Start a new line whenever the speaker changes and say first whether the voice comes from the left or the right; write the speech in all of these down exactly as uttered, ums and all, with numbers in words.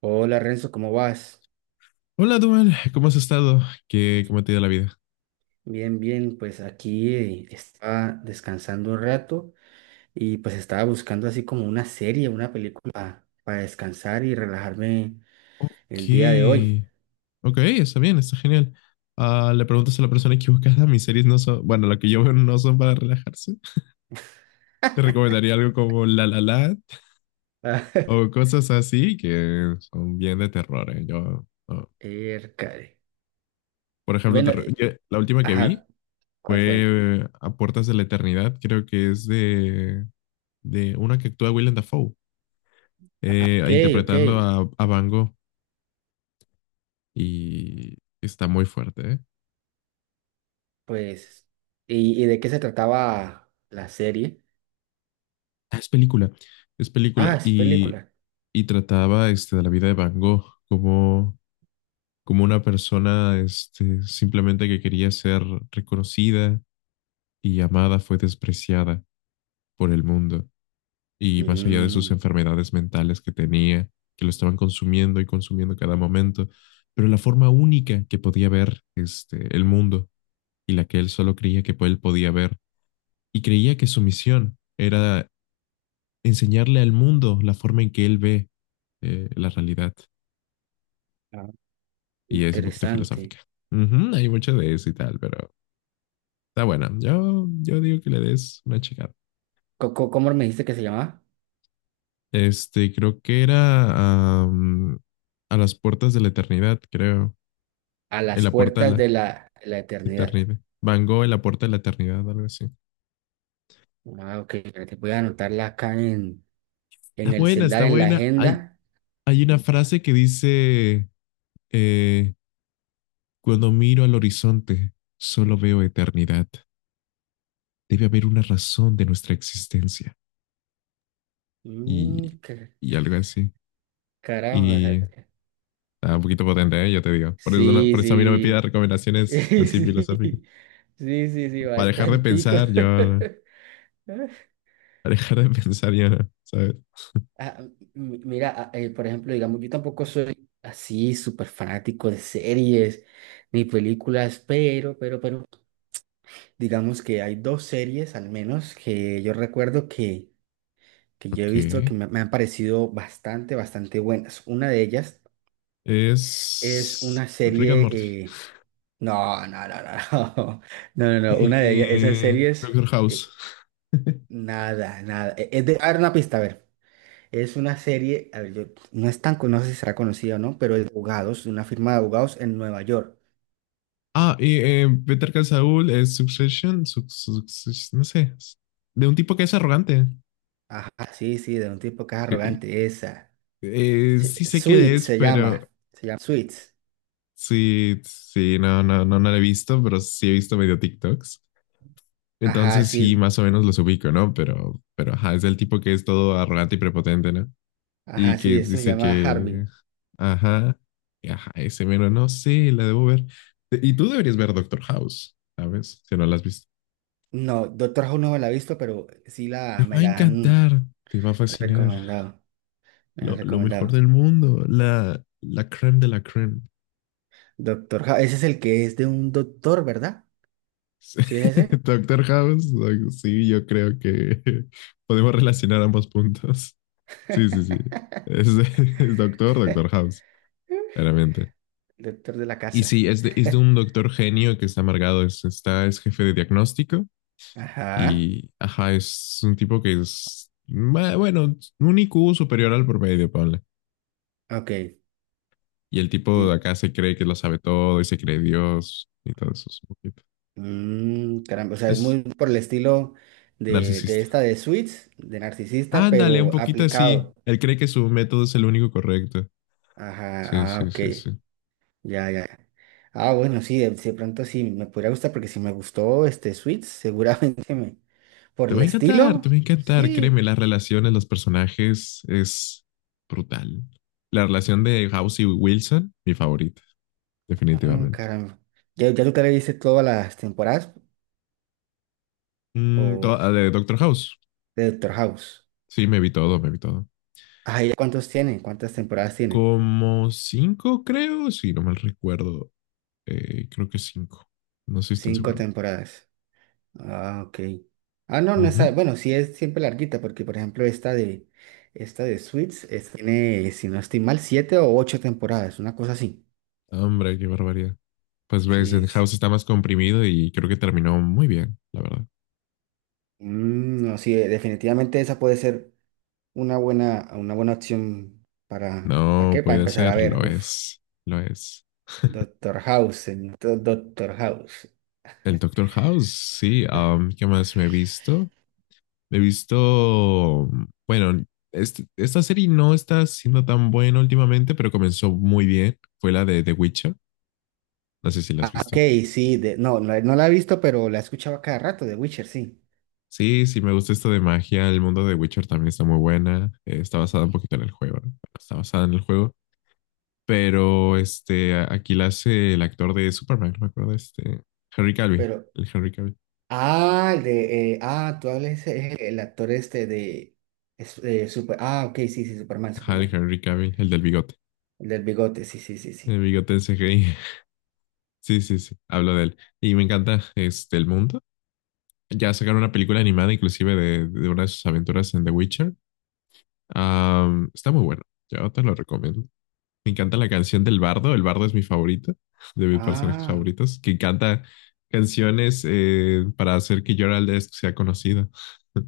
right: Hola, Renzo, ¿cómo vas?
left: Hola, Duan, ¿cómo has estado? ¿Qué, cómo te ha ido la vida?
right: Bien, bien, pues aquí eh, estaba descansando un rato y pues estaba buscando así como una serie, una película para descansar y relajarme
left: Ok,
right: el día de hoy.
left: ok, está bien, está genial. Ah, le preguntas a la persona equivocada, mis series no son, bueno, lo que yo veo no son para relajarse. Te recomendaría algo como La La Land
right: Ah,
left: o cosas así que son bien de terror, ¿eh? Yo, no.
right: Ercare.
left: Por ejemplo, te
right: Bueno,
left: re-
right: eh,
left: yo- la última que
right: ajá,
left: vi
right: ¿cuál fue?
left: fue eh, A Puertas de la Eternidad, creo que es de, de una que actúa Willem Dafoe, eh,
right: Ok, ok,
left: interpretando a, a Van Gogh y está muy fuerte, ¿eh?
right: pues, ¿y, y de qué se trataba la serie?
left: Ah, es película, es
right: Ah,
left: película.
right: es
left: Y,
right: película.
left: y trataba este, de la vida de Van Gogh como, como una persona este, simplemente que quería ser reconocida y amada, fue despreciada por el mundo. Y más allá de sus
right: Mm,
left: enfermedades mentales que tenía, que lo estaban consumiendo y consumiendo cada momento, pero la forma única que podía ver este, el mundo y la que él solo creía que él podía ver. Y creía que su misión era enseñarle al mundo la forma en que él ve eh, la realidad.
right: ah,
left: Y es un poquito
right: interesante.
left: filosófica. Ujú, hay mucho de eso y tal, pero está buena. Yo, yo digo que le des una checada.
right: Co- co- ¿Cómo me dijiste que se llamaba?
left: Este, creo que era am, a las puertas de la eternidad, creo.
right: A
left: En
right: las
left: la puerta de
right: puertas
left: la
right: de la, la eternidad.
left: eternidad. Van Gogh en la puerta de la eternidad, algo así.
right: Ah, ok, ya te voy a anotarla acá en, en
left: Está
right: el
left: buena,
right: celular,
left: está
right: en la
left: buena. Hay,
right: agenda.
left: hay una frase que dice, eh, cuando miro al horizonte, solo veo eternidad. Debe haber una razón de nuestra existencia. Y,
right: Mm, ca-
left: y algo así.
right: caramba. O sea,
left: Y está un poquito potente, ¿eh? Yo te digo. Por eso, no-
right: sí,
left: por eso a mí no me pidas
right: sí.
left: recomendaciones así filosóficas.
right: Sí, sí, sí, sí,
left: Para dejar de
right: bastantico.
left: pensar, yo no. Para dejar de pensar, yo no, ¿sabes?
right: Ah, m- mira, ah, eh, por ejemplo, digamos, yo tampoco soy así súper fanático de series ni películas, pero, pero, pero digamos que hay dos series al menos que yo recuerdo que, que yo he
left: Ok.
right: visto que me, me han parecido bastante, bastante buenas. Una de ellas. Es
left: Es
right: una
left: Rick and
right: serie.
left: Morty.
right: Eh, no, no, no, no, no. No, no, no. Una de ellas, esas
left: Eh,
right: series.
left: Doctor House.
right: Eh, nada, nada. Eh, Es de... A ver, una pista, a ver. Es una serie. A ver, yo... no es tan. con- No sé si será conocida o no, pero es de abogados, de una firma de abogados en Nueva York.
left: Ah, y eh, Better Call Saul es Succession, Suc- Suc- no sé, de un tipo que es arrogante.
right: Ajá, sí, sí, de un tipo que es
left: Eh,
right: arrogante. Esa.
left: eh,
right: Sí,
left: sí sé que
right: Suits
left: es,
right: se
left: pero
right: llama. Se llama Suits.
left: sí, sí, no, no, no, no lo he visto, pero sí he visto medio TikToks.
right: Ajá,
left: Entonces sí,
right: sí.
left: más o menos los ubico, ¿no? Pero, pero ajá, es el tipo que es todo arrogante y prepotente, ¿no? Y
right: Ajá, sí,
left: que
right: esto se
left: dice
right: llama
left: que,
right: Harvey.
left: ajá, y ajá, ese mero, no sé, la debo ver. Te- Y tú deberías ver Doctor House, ¿sabes? Si no la has visto.
right: No, Doctor House no me la he visto, pero sí
left: Te
right: la,
left: va
right: me
left: a
right: la han
left: encantar, te va a fascinar.
right: recomendado. Me la han
left: Lo, lo mejor
right: recomendado.
left: del mundo, la, la creme de la creme.
right: Doctor House, ese es el que es de un doctor, ¿verdad?
left: Sí,
right: ¿Sí es ese?
left: Doctor House, doc- sí, yo creo que podemos relacionar ambos puntos. Sí, sí, sí. Es, es Doctor, Doctor House, claramente.
right: Doctor de la
left: Y
right: casa.
left: sí, es de, es de un doctor genio que está amargado, es, está, es jefe de diagnóstico
right: Ajá.
left: y, ajá, es un tipo que es, ma- bueno, un I Q superior al promedio, ponle.
right: Ok.
left: Y el tipo de
right: Y
left: acá se cree que lo sabe todo y se cree Dios y todo eso. Es, un poquito-
right: mm, caramba, o sea, es
left: es
right: muy por el estilo de, de
left: narcisista.
right: esta de Suits, de narcisista,
left: Ándale, un
right: pero
left: poquito así.
right: aplicado.
left: Él cree que su método es el único correcto. Sí,
right: Ajá. Ah,
left: sí,
right: ok.
left: sí, sí.
right: Ya, ya, ya. Ah, bueno, sí, de, de pronto sí me podría gustar, porque si me gustó este Suits, seguramente me. Por
left: Te va
right: el
left: a encantar, te va
right: estilo,
left: a encantar.
right: sí.
left: Créeme, las relaciones, los personajes es brutal. La relación de House y Wilson, mi favorita.
right: Ah,
left: Definitivamente.
right: caramba. ¿Ya, ya tú te le viste todas las temporadas?
left: Mm, to-
right: O
left: ah, de Doctor House.
right: de Doctor House.
left: Sí, me vi todo, me vi todo.
right: Ah, ¿y cuántos tiene? ¿Cuántas temporadas tiene?
left: Como cinco, creo, si no mal recuerdo. Eh, creo que cinco. No estoy tan
right: Cinco
left: seguro.
right: temporadas. Ah, ok. Ah, no, no está.
left: Ujú.
right: Bueno, sí es siempre larguita, porque por ejemplo esta de esta de Suits es- tiene, si no estoy mal, siete o ocho temporadas, una cosa así.
left: Hombre, qué barbaridad. Pues ves,
right: Sí,
left: el
right: sí.
left: House está más comprimido y creo que terminó muy bien, la verdad.
right: Mm, no, sí, definitivamente esa puede ser una buena, una buena opción para, ¿para
left: No
right: qué? Para
left: puede
right: empezar a
left: ser,
right: ver.
left: lo
right: Uf,
left: es, lo es.
right: Doctor House, señor, Doctor House.
left: El Doctor House, sí. Am, ¿qué más me he visto? He visto, bueno, este- esta serie no está siendo tan buena últimamente, pero comenzó muy bien. Fue la de The Witcher. No sé si la has
right: Ah, ok,
left: visto.
right: sí, de- no, no, no la he visto, pero la he escuchado a cada rato, de Witcher, sí.
left: Sí, sí, me gusta esto de magia. El mundo de Witcher también está muy buena. Eh, está basada un poquito en el juego, ¿no? Bueno, está basada en el juego. Pero este, a- aquí la hace el actor de Superman, no me acuerdo, este, Henry Cavill.
right: Pero
left: El Henry Cavill.
right: ah, el de, eh, ah, tú hablas, eh, el actor este de, es- eh, super, ah, ok, sí, sí, Superman,
left: Ajá, el
right: Superman.
left: Henry Cavill, el del bigote.
right: El del bigote, sí, sí, sí,
left: El
right: sí.
left: bigote en C G I. Sí, sí, sí. Hablo de él. Y me encanta este el mundo. Ya sacaron una película animada inclusive de, de una de sus aventuras en The Witcher. Am, está muy bueno. Yo te lo recomiendo. Me encanta la canción del Bardo. El Bardo es mi favorito, de mis personajes
right: Ah,
left: favoritos, que canta canciones eh, para hacer que Gerald de Riv sea conocido.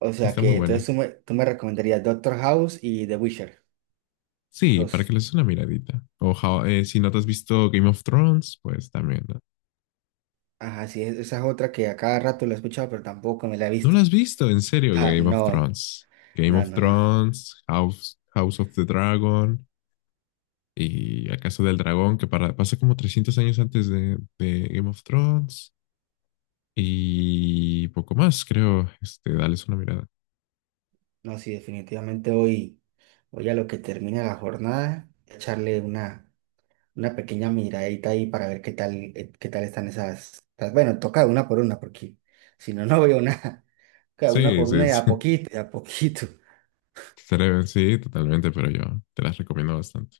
right: o sea
left: Está muy
right: que entonces
left: buena.
right: tú me, tú me recomendarías Doctor House y The Witcher.
left: Sí, para que
right: Dos.
left: le des una miradita. O How- eh, si no te has visto Game of Thrones, pues también. ¿No,
right: Ajá, sí, es- esa es otra que a cada rato la he escuchado, pero tampoco me la he
left: ¿No lo
right: visto.
left: has visto? En serio,
right: Ah,
left: Game of
right: no,
left: Thrones. Game
right: no,
left: of
right: no, no.
left: Thrones, House, House of the Dragon. Y A Casa del Dragón, que para- pasa como trescientos años antes de, de Game of Thrones, y poco más, creo. Este, dales una mirada.
right: No, sí, definitivamente hoy, hoy a lo que termina la jornada, echarle una. Una pequeña miradita ahí para ver qué tal, eh, qué tal están esas. esas- Bueno, toca una por una, porque si no, no veo nada. Cada una
left: Sí,
right: por
left: sí,
right: una y
left: sí,
right: a poquito, y a poquito.
left: Estaría- sí, totalmente, pero yo te las recomiendo bastante.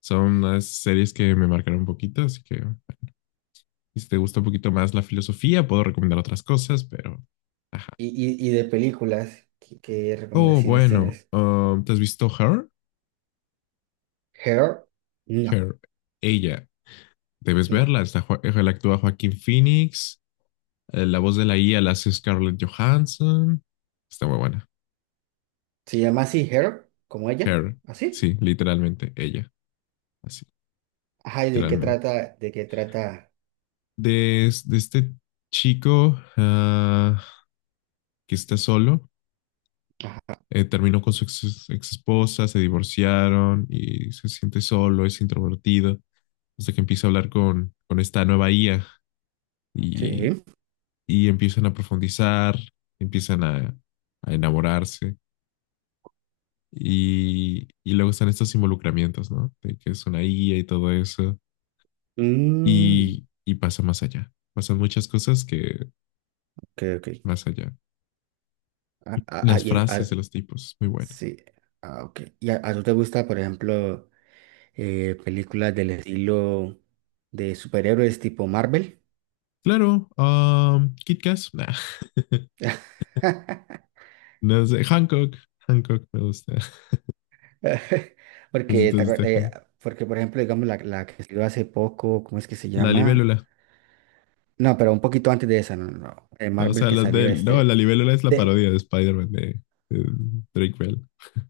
left: Son unas series que me marcaron un poquito, así que si te gusta un poquito más la filosofía, puedo recomendar otras cosas, pero... Ajá.
right: Y, y, y de películas, ¿qué, qué
left: Oh,
right: recomendaciones
left: bueno,
right: tienes?
left: um, ¿te has visto Her?
right: ¿Her? No,
left: Her, ella, debes
right: no.
left: verla. Está, Jo- él actúa Joaquín Phoenix. Eh, La voz de la I A la hace Scarlett Johansson. Está muy buena.
right: ¿Se llama así Her? ¿Como ella?
left: Her,
right: ¿Así?
left: sí, literalmente, ella, así,
right: Ajá, ¿y de qué
left: literalmente.
right: trata? ¿De qué trata?
left: De, es- de este chico ah, que está solo,
right: Ajá.
left: eh, terminó con su ex, ex esposa, se divorciaron y se siente solo, es introvertido, hasta que empieza a hablar con, con esta nueva I A y,
right: Sí.
left: y empiezan a profundizar, empiezan a, a enamorarse. Y, y luego están estos involucramientos, ¿no? De que es una guía y todo eso.
right: Mm,
left: Y, y pasa más allá. Pasan muchas cosas que
right: ok, ok.
left: más allá.
right: Ah, ah, ah,
left: Las
right: y el- ah,
left: frases de los tipos, muy buena.
right: sí. Ah, ok. ¿Y a, a tú te gusta, por ejemplo? Eh, películas del estilo de superhéroes tipo Marvel.
left: Claro, um, Kit Kat, nah. No sé, Hancock, Hancock me gusta.
right: Porque
left: Necesito
right: ¿te
left: este
right: acuer- eh,
left: Han-
right: porque por ejemplo, digamos la, la que salió hace poco, ¿cómo es que se
left: la
right: llama?
left: libélula,
right: No, pero un poquito antes de esa, no, no, no, de
left: no, o
right: Marvel
left: sea,
right: que
left: las de
right: salió
left: él. No, la
right: este.
left: libélula es la
right: De,
left: parodia de Spider-Man de, de Drake Bell.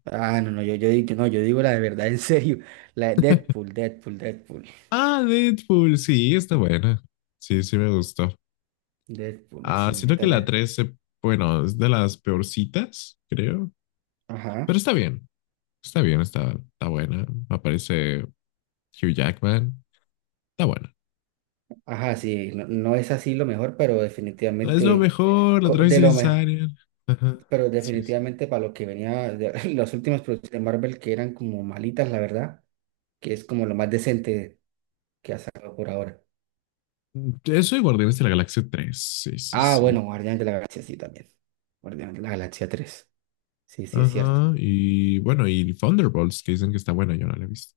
right: ah, no, no, yo, yo, digo, no, yo digo la de verdad, en serio. La de Deadpool, Deadpool, Deadpool.
left: Ah, Deadpool, sí, está buena. Sí, sí me gustó.
right: Deadpool, la
left: Ah, siento que
right: señorita
left: la
right: Deadpool.
left: tres se- bueno, es de las peorcitas, creo.
right: Ajá.
left: Pero está bien, está bien, está, está buena. Aparece Hugh Jackman, está buena.
right: Ajá, sí, no, no es así lo mejor, pero
left: Es lo
right: definitivamente
left: mejor, la
right: co-
left: otra vez
right: de lo mejor.
left: innecesaria. Ajá,
right: Pero
left: sí, sí.
right: definitivamente para lo que venía, de- las últimas producciones de Marvel que eran como malitas, la verdad, que es como lo más decente que ha sacado por ahora.
left: Eso y Guardianes de la Galaxia tres sí, sí,
right: Ah,
left: sí.
right: bueno, Guardián de la Galaxia sí también. Guardián de la Galaxia tres. Sí, sí, es cierto.
left: Ajá, y bueno, y Thunderbolts, que dicen que está buena, yo no la he visto.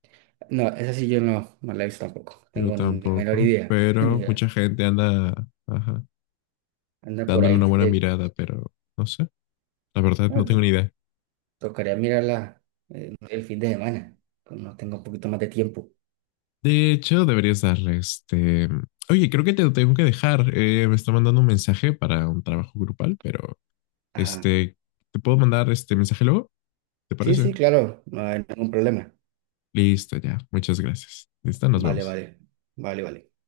right: No, esa sí yo no, no la he visto tampoco.
left: Yo
right: Tengo ni la menor
left: tampoco,
right: idea. Ni
left: pero
right: idea.
left: mucha gente anda, ajá,
right: Anda por
left: dándole
right: ahí.
left: una buena
right: Eh,
left: mirada, pero no sé, la verdad no
right: no,
left: tengo
right: to-
left: ni idea.
right: tocaría mirarla eh, el fin de semana, cuando tenga un poquito más de tiempo.
left: De hecho, deberías darle este. Oye, creo que te tengo que dejar. Eh, me está mandando un mensaje para un trabajo grupal, pero
right: Ajá.
left: este, te puedo mandar este mensaje luego, ¿te
right: Sí,
left: parece?
right: sí, claro, no hay ningún problema.
left: Listo, ya. Muchas gracias. Listo, nos
right: Vale,
left: vemos.
right: vale, vale, vale.